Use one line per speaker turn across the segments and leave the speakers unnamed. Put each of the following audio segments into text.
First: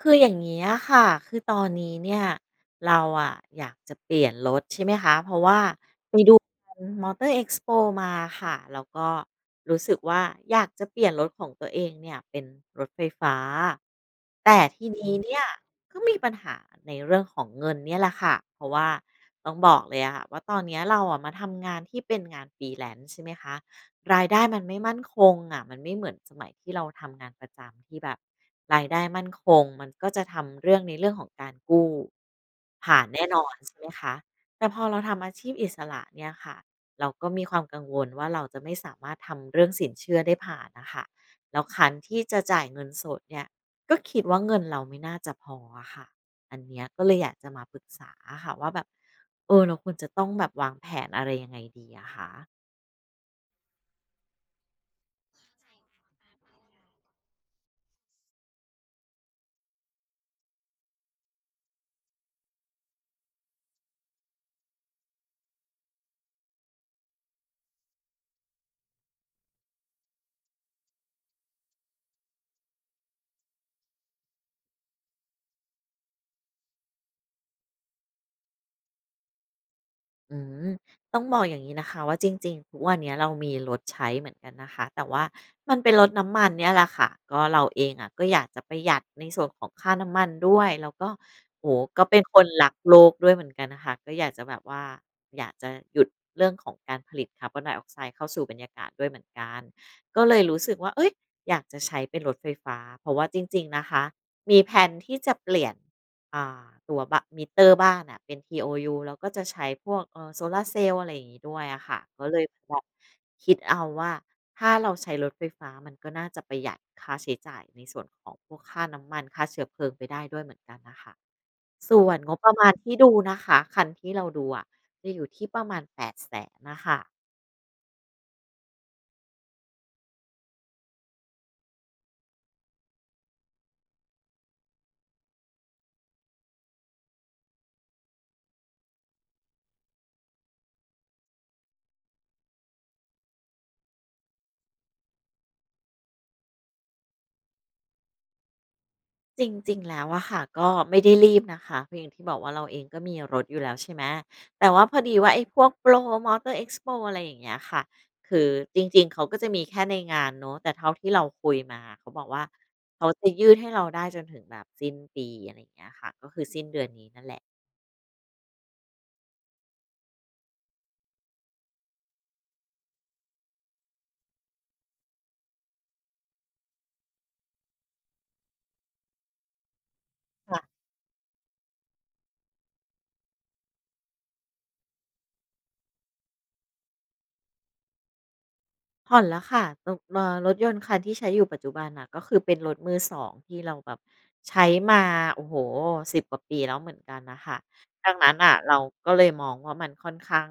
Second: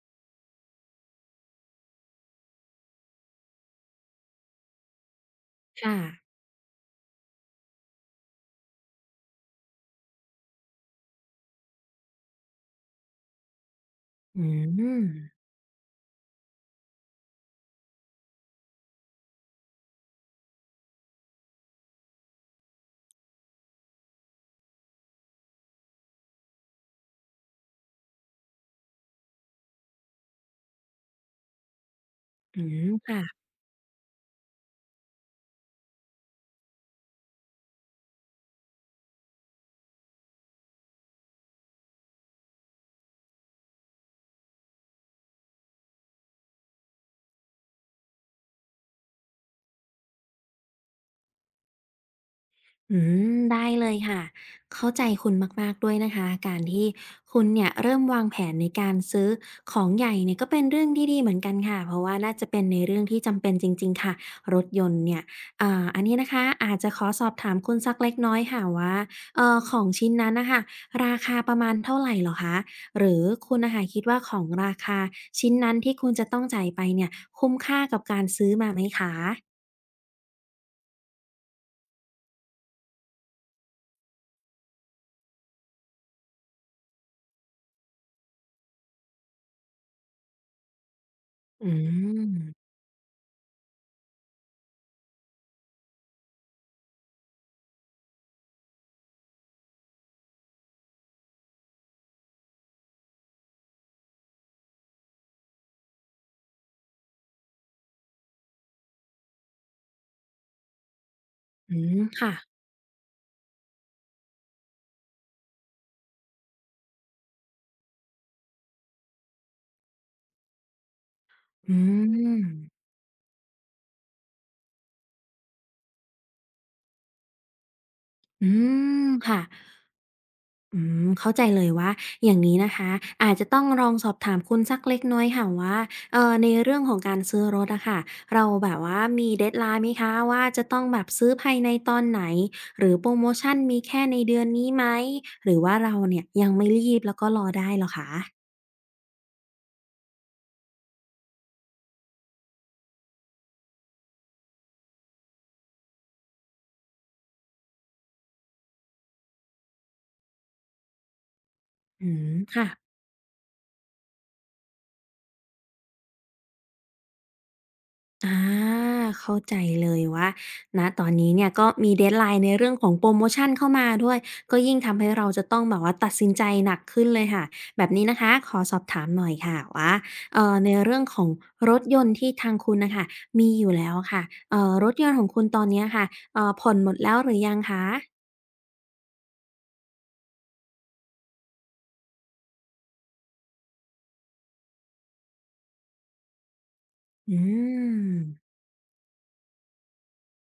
คืออย่างนี้ยค่ะ คือตอนนี้เนี่ยเราอะอยากจะเปลี่ยนรถใช่ไหมคะเพราะว่า
ค่ะ
ไปดูมอเตอร์เอ็กซ์โปมาค่ะแล้วก็รู้สึกว่าอยากจะเปลี่ยนรถของตัวเองเนี่ยเป็นรถไฟฟ้า
อื
แต่ทีนี้
ม
เนี่ยก็มีปัญหาในเรื่องของเงินเนี่ยแหละค่ะเพราะว่าต้องบอกเลยอะค่ะว่าตอนเนี้ยเราอะมาทำงานที่เป็นงาน f r e e l น n c ใช่ไหมคะ รายได้มันไม่มั่นคงอะมันไม่เหมือนสมัยที่เราทำงานประจำที่แบบรายได้มั่นคงมันก็จะทำเรื่องในเรื่องของการกู้
อื
ผ่าน
ค่ะ
แน่นอนใช่ไหมคะแต่พอเราทำอาชีพอิสระเนี่ยค่ะเราก็มีความกังวลว่าเราจะไม่สามารถทำเรื่องสินเชื่อได้ผ่านน่ะค่ะแล้วคันที่จะจ่ายเงินสดเนี่ยก็คิดว่าเงินเราไม่น่าจะพออะค่ะอันเนี้ยก็เลยอยากจะมาปรึกษาอะค่ะว่าแบบเราควรจะต้องแบบวางแผนอะไรยังไงดีอะคะ
อืได้เลยค่ะเข้าใจคุณมากๆด้วยนะคะการที่คุณเนี่ยเริ่มวางแผนในการซื้อของใหญ่เนี่ยก็เป็นเรื่องที่ดีเหมือนกันค่ะ เพราะว่าน่าจะเป็นในเรื่องที่จำเป็นจริงๆค่ะรถยนต์เนี่ยอันนี้นะคะอาจจะขอสอบถามคุณสักเล็กน้อยค่ะว่าของชิ้นนั้นน่ะค่ะราคาประมาณเท่าไรเหรอคะหรือคุณน่ะค่ะคิดว่าของราคาชิ้นนั้นที่คุณจะต้องจ่ายไปเนี่ยคุ้มค่ากับการซื้อมาไหมคะ
อืมต้องบอกอย่างนี้นะคะว่าจริงๆทุกวันเนี้ยเรามีรถใช้เหมือนกันนะคะแต่ว่ามันเป็นรถน้ำมันเนี่ยแหละค่ะก็เราเองอ่ะก็อยากจะประหยัดในส่วนของค่าน้ำมันด้วยแล้วก็
อื
โอ้โฮก็เป็น
ม
คนรักโลกด้วยเหมือนกันน่ะค่ะก็อยากจะแบบว่าอยากจะหยุดเรื่องของการผลิตคาร์บอนไดออกไซด์เข้าสู่บรรยากาศด้วยเหมือนกันก็เลยรู้สึกว่าเฮ้ยอยากจะใช้เป็นรถไฟฟ้าเพราะว่าจริงๆนะคะมีแพลนที่จะเปลี่ยน อ่าตั๋วบะมิเตอร์บ้านอะเป็น TOU เราก็จะใช้พวกโซลาร์เซลล์อะไรอย่างงี้ด้วยอะค่ะ ก็
ค่ะ
เลยแบบคิดเอาว่าถ้าเราใช้รถไฟฟ้ามันก็น่าจะประหยัดค่าใช้จ่ายในส่วนของพวกค่าน้ำมันค่าเชื้อเพลิงไปได้ด้วยเหมือนกันน่ะค่ะ
อื
ส่วนงบ
ม
ประมาณที่ดูนะคะคันที่เราดูอะจะอยู่ที่ประมาณ8ปดแสนน่ะค่ะ
อืค่ะเข้าใจเลยว่าอย่างนี้นะคะอาจจะต้องลองสอบถามคุณสักเล็กน้อยค่ะว่าในเรื่องของการซื้อรถอะค่ะเราแบบว่ามี deadline ไหมคะว่าจะต้องแบบซื้อภายในตอนไหนหรือโพรโมชันมีแค่ในเดือนนี้ไหมหรือว่าเราเนี่ยยังไม่รีบแล้วก็รอได้เหรอคะ
จริงๆ แล้วอะค่ะก็ไม่ได้รีบนะคะเพราะอย่างที่บอกว่าเราเองก็มีรถอยู่แล้วใช่ไหมแต่ว่าพอดีว่าไอ้พวก p r ร Motor Expo อะไรอย่างเงี้ยค่ะคือจริงๆ เขาก็จะมีแค่ในงานเนาะแต่เท่าที่เราคุยมา
อื
เขาบอก
ม
ว่า
ค่ะ
เขาจะยืดให้เราได้จนถึงแบบสิ้นปีอะไรอย่างเงี้ยค่ะก็คือสิ้นเดือนนี้นั่นแหละ
อาเข้าใจเลยว่านะตอนนี้เนี่ยก็มี deadline ในเรื่องของโปรโมชันเข้ามาด้วยก็ยิ่งทำให้เราจะต้องแบบว่าตัดสินใจหนักขึ้นเลยค่ะแบบนี้นะคะขอสอบถามหน่อยค่ะว่าในเรื่องของรถยนต์ที่ทางคุณนะคะมีอยู่แล้วค่ะรถยนต์ของคุณตอนเนี้ยค่ะผ่อนหมดแล้วหรือยังคะ
ผ่อนแล้วค่ะตรงรถยนต์คันที่ใช้อยู่ปัจจุบันน่ะก็คือเป็นรถมือ2ที่เราแบบใช้มาโอ้โฮ10กว่าปีแล้วเหมือนกัน
อื
น่ะค่ะดังนั้นน่ะ
ม
เราก็เลยมองว่ามันค่อนข้าง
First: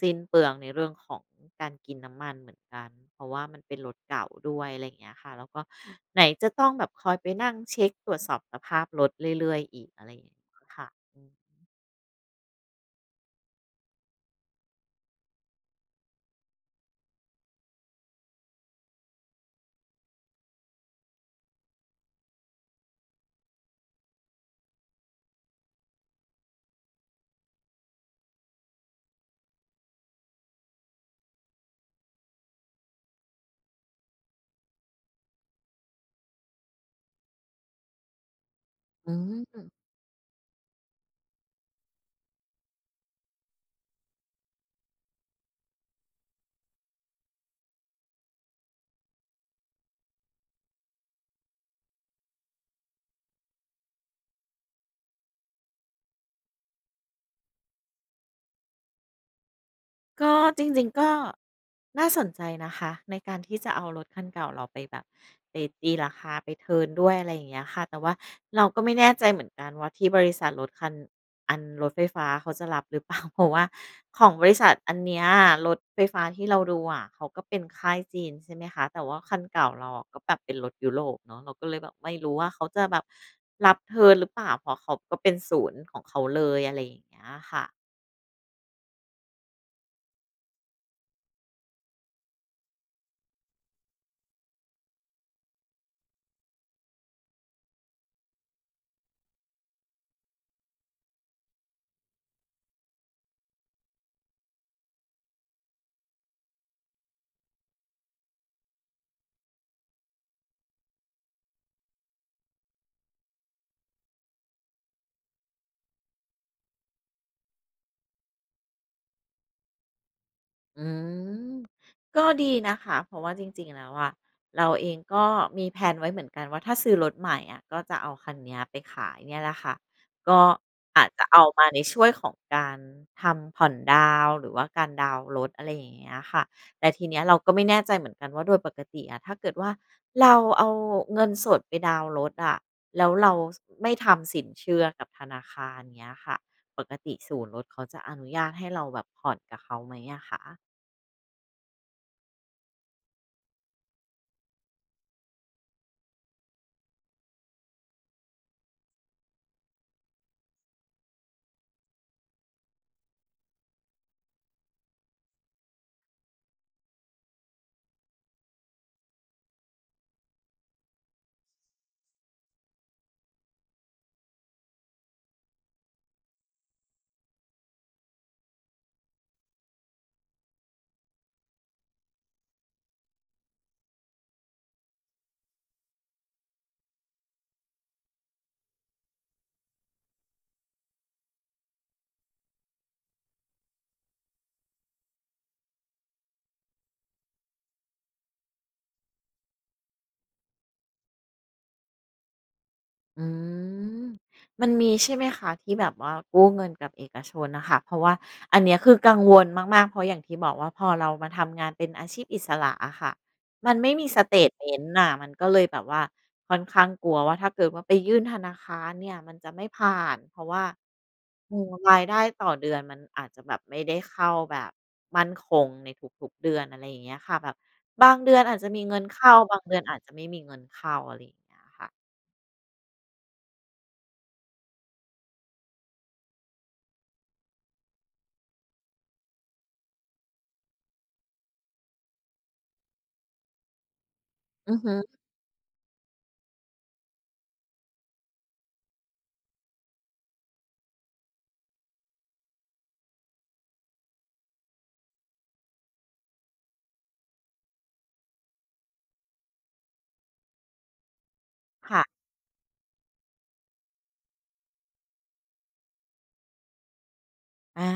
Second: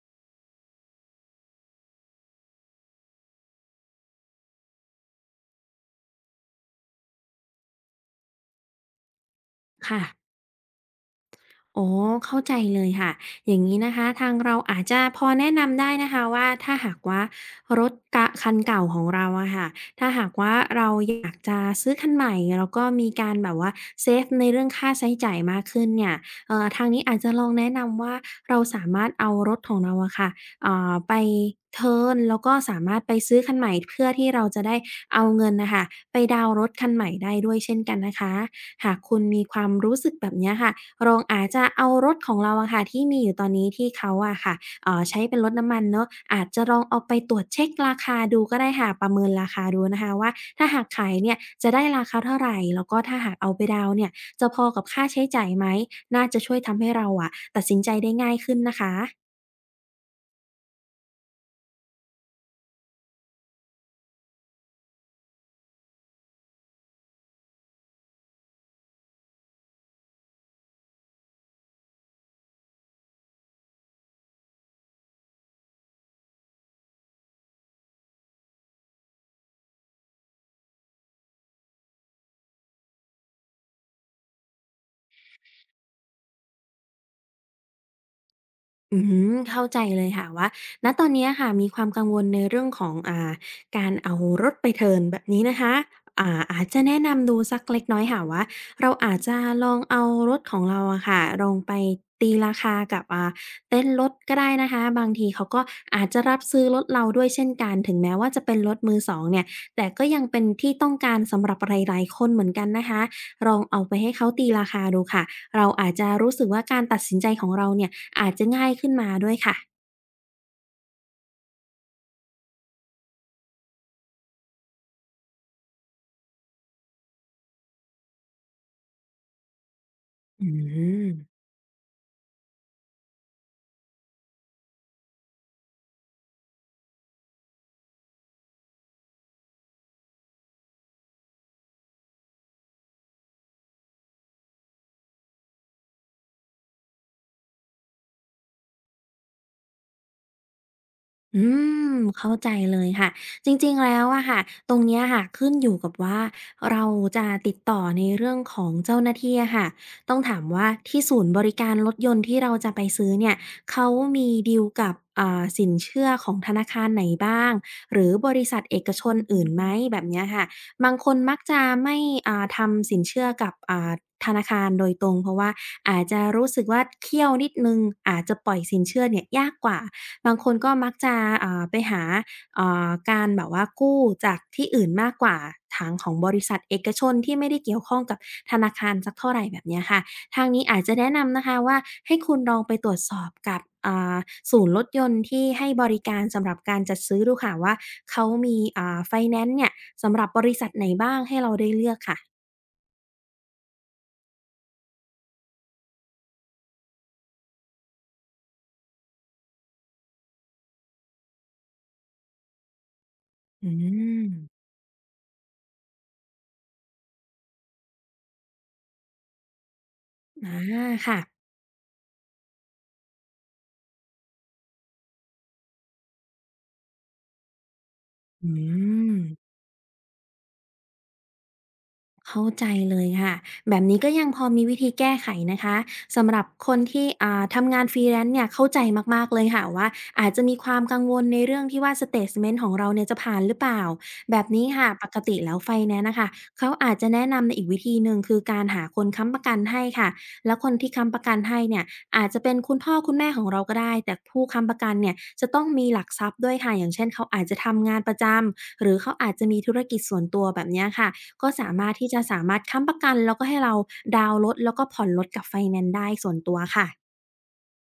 สิ้นเปลืองในเรื่องของการกินน้ำมันเหมือนกันเพราะว่ามันเป็นรถเก่าด้วยอะไรอย่างเงี้ยค่ะแล้วก็ไหนจะต้องแบบคอยไปนั่งเช็กตรวจสอบสภาพรถเรื่อยๆอีก
ค่ะ
อะไรอย่างเงี้ยค่ะอืม
อ๋อเข้าใจเลยค่ะอย่างนี้นะคะทางเราอาจจะพอแนะนำได้นะคะว่าถ้าหากว่ารถกะคันเก่าของเราอะค่ะถ้าหากว่าเราอยากจะซื้อคันใหม่แล้วก็มีการแบบว่าเซฟในเรื่องค่าใช้จ่ายมากขึ้นเนี่ยทางนี้อาจจะลองแนะนำว่าเราสามารถเอารถของเราอะค่ะไปเทิร์นแล้วก็สามารถไปซื้อคันใหม่เพื่อที่เราจะได้เอาเงินน่ะค่ะไปดาวน์รถคันใหม่ได้ด้วยเช่นกันนะคะ หาก
อื
คุณมีควา
ม
มรู้สึกแบบเนี้ยค่ะลองอาจจะเอารถของเราอะค่ะที่มีอยู่ตอนนี้ที่เขาอะค่ะใช้เป็นรถน้ำมันเนาะอาจจะลองเอาไปตรวจเช็คราคาดูก็ได้ค่ะประเมินราคาดูนะคะว่าถ้าหากขายเนี่ยจะได้ราคาเท่าไรแล้วก็ถ้าหากเอาไปดาวน์เนี่ยจะพอกับค่าใช้จ่ายไหมน่าจะช่วยทำให้เราอะตัดสินใจได้ง่ายขึ้นนะคะ
ก็จริงๆก็น่าสนใจนะคะในการที่จะเอารถคันเก่าเราไปแบบไปตีราคาไปเทิร์นด้วยอะไรอย่างเงี้ยค่ะแต่ว่าเราก็ไม่แน่ใจเหมือนกันว่าที่บริษัทรถคันอันรถไฟฟ้าเขาจะรับหรือเปล่า เพราะว่าของบริษัทอันเนี้ยรถไฟฟ้าที่เราดูอะเขาก็เป็นค่ายจีนใช่ไหมคะแต่ว่าคันเก่าเราอะก็แบบเป็นรถยุโรปเนาะเราก็เลยแบบไม่รู้ว่าเขาจะแบบรับเทิร์นหรือเปล่าเพราะเขาก็เป็นศูนย์ของเขาเลยอะไรอย่างเงี้ยค่ะ
อืเข้าใจเลยค่ะว่าณตอนเนี้ยค่ะมีความกังวลในเรื่องของการเอารถไปเทิร์นแบบนี้นะคะอาจจะแนะนำดูสักเล็กน้อยค่ะว่าเราอาจจะลองเอารถของเราอะค่ะลองไปตีราคากับเต็นท์รถก็ได้นะคะบางทีเขาก็อาจจะรับซื้อรถเราด้วยเช่นกันถึงแม้ว่าจะเป็นรถมือสองเนี่ยแต่ก็ยังเป็นที่ต้องการสำหรับหลายๆคนเหมือนกันนะคะลองเอาไปให้เขาตีราคาดูค่ะเราอาจจะรู้สึกว่าการตัดสินใจของเราเนี่ย อาจจะง่ายขึ้นมาด้วยค่ะ
อืมก็ดีนะคะเพราะว่าจริงๆแล้วอะเราเองก็มีแผนไว้เหมือนกันว่าถ้าซื้อรถใหม่อะก็จะเอาคันเนี้ยไปขายเนี่ยแหละค่ะก็
อื
อาจ
ม
จะเอามาในช่วยของการทำผ่อนดาวน์หรือว่าการดาวน์รถอะไรอย่างเงี้ยค่ะแต่ทีเนี้ยเราก็ไม่แน่ใจเหมือนกันว่าโดยปกติอะถ้าเกิดว่าเราเอาเงินสดไปดาวน์รถอะแล้วเราไม่ทำสินเชื่อกับธนาคารเงี้ยค่ะปกติศูนย์รถเขาจะอนุญาตให้เราแบบผ่อนกับเขาไหมอะคะ
อืเข้าใจเลยค่ะจริงๆแล้วอะค่ะตรงเนี้ยค่ะขึ้นอยู่กับว่าเราจะติดต่อในเรื่องของเจ้าหน้าที่อะค่ะต้องถามว่าที่ศูนย์บริการรถยนต์ที่เราจะไปซื้อเนี่ยเขามีดีลกับสินเชื่อของธนาคารไหนบ้างหรือบริษัทเอกชนอื่นไหมแบบเนี้ยค่ะบางคนมักจะไม่ทำสินเชื่อกับธนาคารโดยตรงเพราะว่าอาจจะรู้สึกว่าเคี่ยวนิดนึงอาจจะปล่อยสินเชื่อเนี่ยยากกว่า บางคนก็มักจะไปหาการแบบว่ากู้จากที่อื่นมากกว่าทางของบริษัทเอกชนที่ไม่ได้เกี่ยวข้องกับธนาคารสักเท่าไหรแบบเนี้ยค่ะทางนี้อาจจะแนะนำนะคะว่าให้คุณลองไปตรวจสอบกับอ่าศูนย์รถยนต์ที่ให้บริการสำหรับการจัดซื้อดูค่ะว่าเขามีไฟแนนซ์เนี่ยสำหรับบริษัทไหนบ้างให้เราได้เลือกค่ะ
อืมมันมีใช่ไหมคะที่แบบว่ากู้เงินกับเอกชนนะคะเพราะว่าอันเนี้ยคือกังวลมากๆเพราะอย่างที่บอกว่าพอเรามาทำงานเป็นอาชีพอิสระอะค่ะ
อื
มันไม่มีส
ม
เตทเมนต์น่ะมันก็เลยแบบว่าค่อนข้างกลัวว่าถ้าเกิดว่าไปยื่นธนาคารเนี่ยมันจะไม่ผ่านเพราะ
อา
ว่า
ค่ะ
รายได้ต่อเดือนมันอาจจะแบบไม่ได้เข้าแบบมั่นคงในทุกๆเดือนอะไรอย่างเงี้ยค่ะแบบบางเดือน
อื
อาจจะมีเงิน
ม
เข้าบางเดือนอาจจะไม่มีเงินเข้าอะไรอย่างเงี้ยค่ะ
เข้าใจเลยค่ะแบบนี้ก็ยังพอมีวิธีแก้ไขนะคะสำหรับคนที่ทำงาน Freelance เนี่ยเข้าใจมากๆเลยค่ะว่าอาจจะมีความกังวลในเรื่องที่ว่าสเตตเมนต์ของเราเนี่ยจะผ่านหรือเปล่าแบบนี้
อือ
ค่ะ
ฮึ
ปกติแล้วไฟแนนซ์นะคะเขาอาจจะแนะนำในอีกวิธีหนึ่งคือการหาคนค้ำประกันให้ค่ะแล้วคนที่ค้ำประกันให้เนี่ยอาจจะเป็นคุณพ่อคุณแม่ของเราก็ได้แต่ผู้ค้ำประกันเนี่ยจะต้องมีหลักทรัพย์ด้วยค่ะอย่างเช่นเขาอาจจะทำงานประจำหรือเขาอาจจะมีธุรกิจส่วนตัวแบบเนี้ยค่ะ ก็สามารถ
ค่ะ
ที่จะสามารถค้ำประกันแล้วก็ให้เราดาวน์รถแล้วก็ผ่อนรถกับไฟแนนซ์ได้ส่วนตัวค่ะ
อา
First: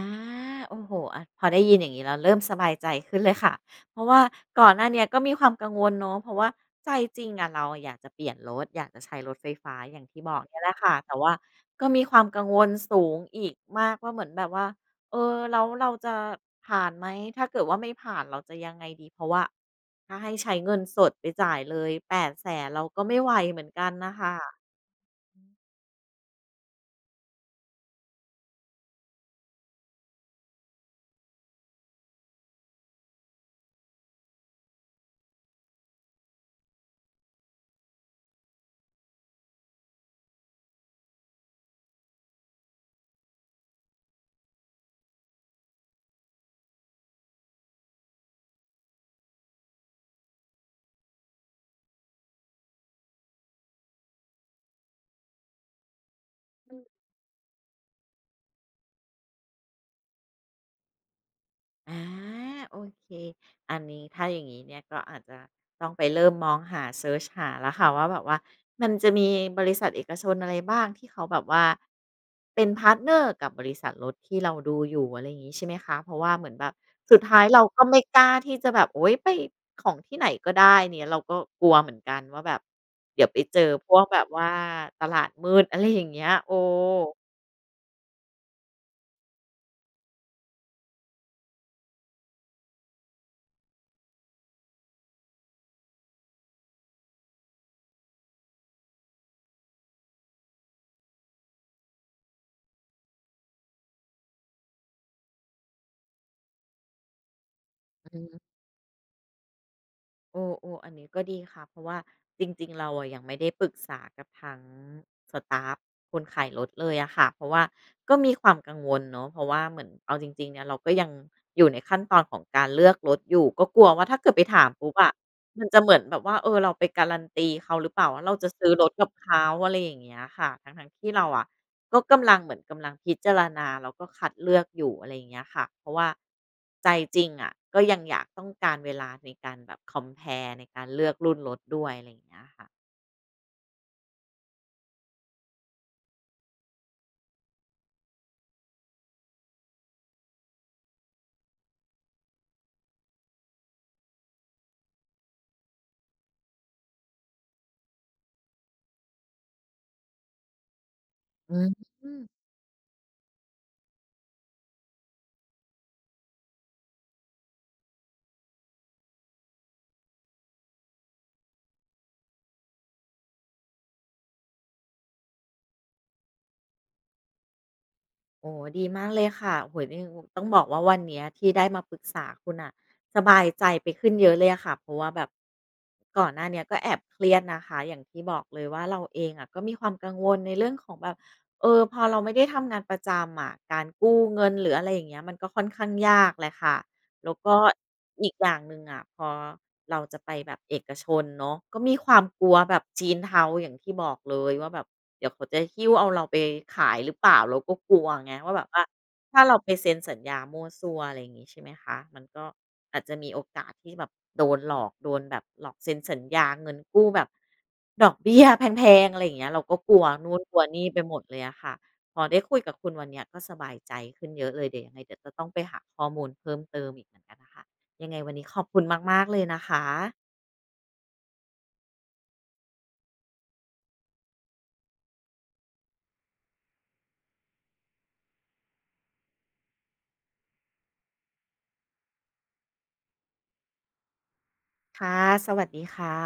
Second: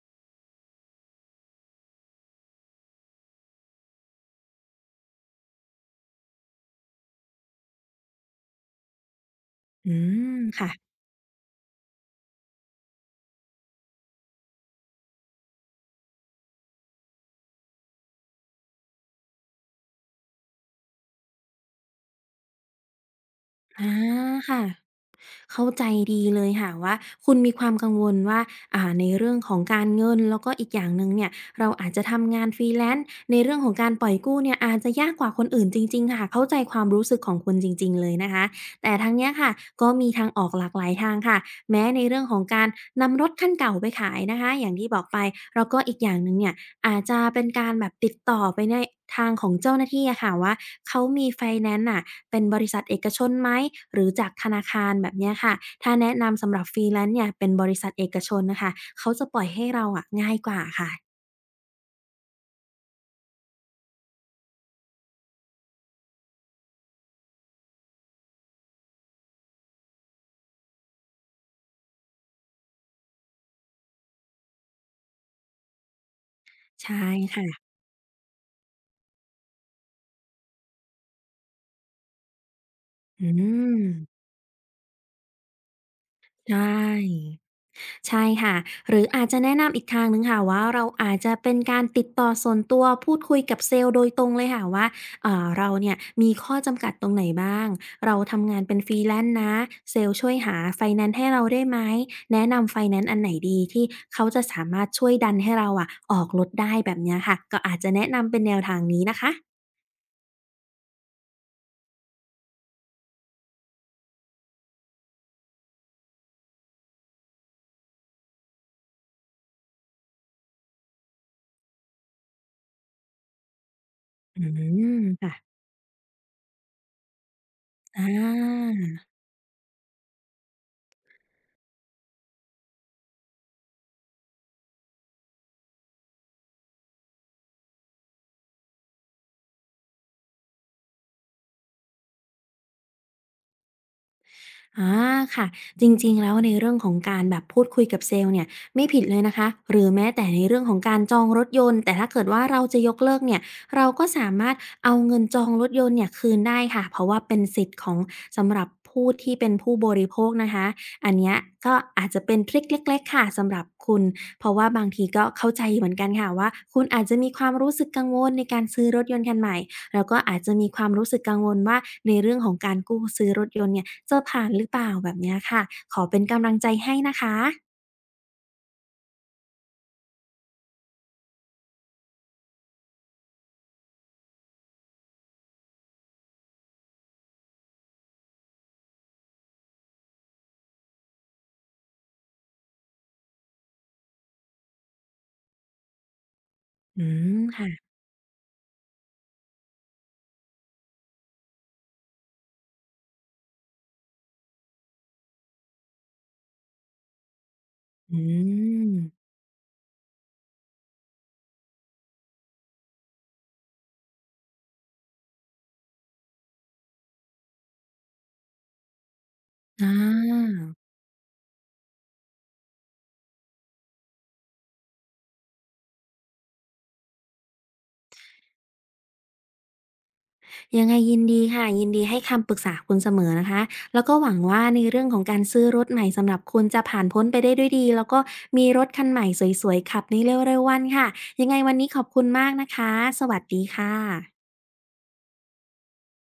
โอ้โฮอะพอได้ยินอย่างงี้แล้วเริ่มสบายใจขึ้นเลยค่ะเพราะว่าก่อนหน้าเนี้ยก็มีความกังวลเนาะเพราะว่าใจจริงอะเราอยากจะเปลี่ยนรถอยากจะใช้รถไฟฟ้า
อื
อย่างที่บ
ม
อกเนี่ยแห
ค่ะ
ละค่ะแต่ว่าก็มีความกังวลสูงอีกมากว่าเหมือนแบบว่าแล้วเราจะผ่านไหมถ้าเกิดว่าไม่ผ่านเราจะยังไงดีเพราะว่าถ้าให้ใช้เงินสดไปจ่ายเลย8ปดแสนเราก็ไม่ไหวเหมือนกั
อา
นน่ะ
ค่ะ
ค่ะ
เข้าใจดีเลยค่ะว่าคุณมีความกังวลว่าในเรื่องของการเงินแล้วก็อีกอย่างหนึ่งเนี่ยเราอาจจะทำงาน Freelance ในเรื่องของการปล่อยกู้เนี่ยอาจจะยากกว่าคนอื่นจริงๆค่ะเข้าใจความรู้สึกของคุณจริงๆเลยนะคะแต่ทั้งเนี้ยค่ะก็มีทางออกหลากหลายทางค่ะแม้ในเรื่องของการนำรถคันเก่าไปขายนะคะอย่างที่บอกไปแล้วก็อีกอย่างหนึ่งเนี่ยอาจจะเป็นการแบบติดต่อไปในทางของเจ้าหน้าที่อะค่ะว่าเขามีไฟแนนซ์น่ะ เป็นบริษัทเอกชนไหมหรือจากธนาคารแบบเนี้ยค่ะถ้าแนะนำสำหรับ Freelance เนี่ยเป็นบริษัทเอกชนน่ะค่ะเขาจะปล่อยให้เราอะง่ายกว่าค่ะ
อาโอเคอันนี้ถ้าอย่างนี้เนี่ยก็อาจจะต้องไปเริ่มมองหาเซิร์ชหาแล้วค่ะว่าแบบว่ามันจะมีบริษัทเอกชนอะไรบ้างที่เขาแบบว่าเป็นพาร์ทเนอร์กับบริษัทรถที่เราดูอยู่อะไรอย่างนี้ใช่ไหมคะเพราะว่าเหมือนแบบ
ใช่
สุดท้ายเรา
ค่ะ
ก็ไม่กล้าที่จะแบบโอ๊ยไปของที่ไหนก็ได้เนี่ยเราก็กลัวเหมือนกันว่าแบบเดี๋ย
อื
วไปเจอ
ม
พวกแบบว่าตลาดมืดอะไรอย่างเงี้ยโอ้
ใช่ ใช่ค่ะหรืออาจจะแนะนำอีกทางหนึ่งค่ะว่าเราอาจจะเป็นการติดต่อส่วนตัวพูดคุยกับเซลล์โดยตรงเลยค่ะว่าเราเนี่ยมีข้อจำกัดตรงไหนบ้างเราทำงานเป็น Freelance นะเซลล์ช่วยหาไฟแนนซ์ให้เราได้ไหมแนะนำไฟแนนซ์อันไหนดีที่เขาจะสามารถช่วยดันให้เราอะออกรถได้แบบเนี้ยค่ะก็อาจจะแนะนำเป็นแนวทางนี้นะคะ
โอ้ๆออันนี้ก็ดีค่ะเพราะว่าจริงๆเราอะยังไม่ได้ปรึกษากับทั้งสตาฟคนขายรถเลยอะค่ะเพราะว่าก็มีความกังวลเนาะเพราะว่าเหมือนเอาจริงๆเนี่ยเราก็ยังอยู่ในขั้นตอนของการเลือกรถอยู่ ก็กลัวว่าถ้าเกิด
อื
ไปถามปุ๊บ
ม
อะ
ค่ะ
มันจะเหมือนแบบว่าเราไปการันตีเขาหรือเป
อ
ล่าว่าเราจะซื้อรถ
า
กับเขาอะไรอย่างเงี้ยค่ะทั้งๆที่เราอะก็กำลังเหมือนกำลังพิจารณาแล้วก็คัดเลือกอยู่อะไรอย่างเงี้ยค่ะเพราะว่าใจจริงอะก็ยังอยากต้องการเวลาในการแบบ compare ในการเลือกรุ่นรถด้วยอะไรอย่างเงี้ยค่ะ
อาค่ะจริงๆแล้วในเรื่องของการแบบพูดคุยกับเซลล์เนี่ยไม่ผิดเลยนะคะหรือแม้แต่ในเรื่องของการจองรถยนต์แต่ถ้าเกิดว่าเราจะยกเลิกเนี่ยเราก็สามารถเอาเงินจองรถยนต์เนี่ยคืนได้ค่ะเพราะว่าเป็นสิทธิ์ของสำหรับผู้ที่เป็นผู้บริโภคนะคะอันเนี้ย
อื
ก็อาจจะเป็น
ม
ทริคเล็กๆค่ะสำหรับคุณเพราะว่าบางทีก็เข้าใจเหมือนกันค่ะว่าคุณอาจจะมีความรู้สึกกังวลในการซื้อรถยนต์คันใหม่ เราก็อาจจะมีความรู้สึกกังวลว่าในเรื่องของการกู้ซื้อรถยนต์เนี่ยจะผ่านหรือเปล่าแบบเนี้ยค่ะขอเป็นกำลังใจให้นะคะ
โอ้ดีมากเลยค่ะโหยนี่ต้องบอกว่าวันเนี้ยที่ได้มาปรึกษาคุณอ่ะสบายใจไปขึ้นเยอะเลยอะค่ะเพราะว่าแบบก่อนหน้าเนี้ยก็แอบเครียดนะคะอย่างที่บอกเลยว่าเราเองอะก็มีความกังวลในเรื่องของแบบพอเราไม่ได้ทำงานประจำอะการกู้เงินหรืออะไรอย่างเงี้ยมันก็ค่อนข้างยากแหละค่ะ
อื
แล้ว
ม
ก็
ค่ะ
อีกอย่างหนึ่งอะพอเราจะไปแบบเอกชนเนาะก็มีความกลัวแบบจีนเทาอย่างที่บอกเลยว่าแบบเดี๋ยวเขาจะหิ้วเอาเราไปขายหรือเปล่าเราก็กลัว
อื
ไงว่าแบบว่า
ม
ถ้าเราไปเซ็นสัญญามั่วซั่วอะไรอย่างงี้ใช่ไหมคะมันก็อาจจะมีโอกาสที่แบบโดนหลอกโดนแบบหลอกเซ็นสัญญาเงินกู้แบบดอกเบี้ยแพงๆอะไรอย่างเงี้ยเราก็
อ
กลัวนู่นก
า
ลัวนี่ไปหมดเลยอะค่ะ พอได้คุยกับคุณวันเนี้ยก็สบายใจขึ้นเยอะเลยเดี๋ยวยังไงเดี๋ยวจะต้องไปหาข้อมูลเพิ่มเติมอีกเหมือนกันนะคะยังไงวันนี้ขอบคุณมากๆเลยนะคะ
ยังไงยินดีค่ะยินดีให้คำปรึกษาคุณเสมอนะคะแล้วก็หวังว่าในเรื่องของการซื้อรถใหม่สำหรับคุณจะผ่านพ้นไปได้ด้วยดีแล้วก็มีรถคันใหม่สวยๆขับในเร็วๆวันค่ะยังไงวันนี้ขอบคุณมากนะคะสวัสดีค่ะ
ค่ะสวัสดีค่ะ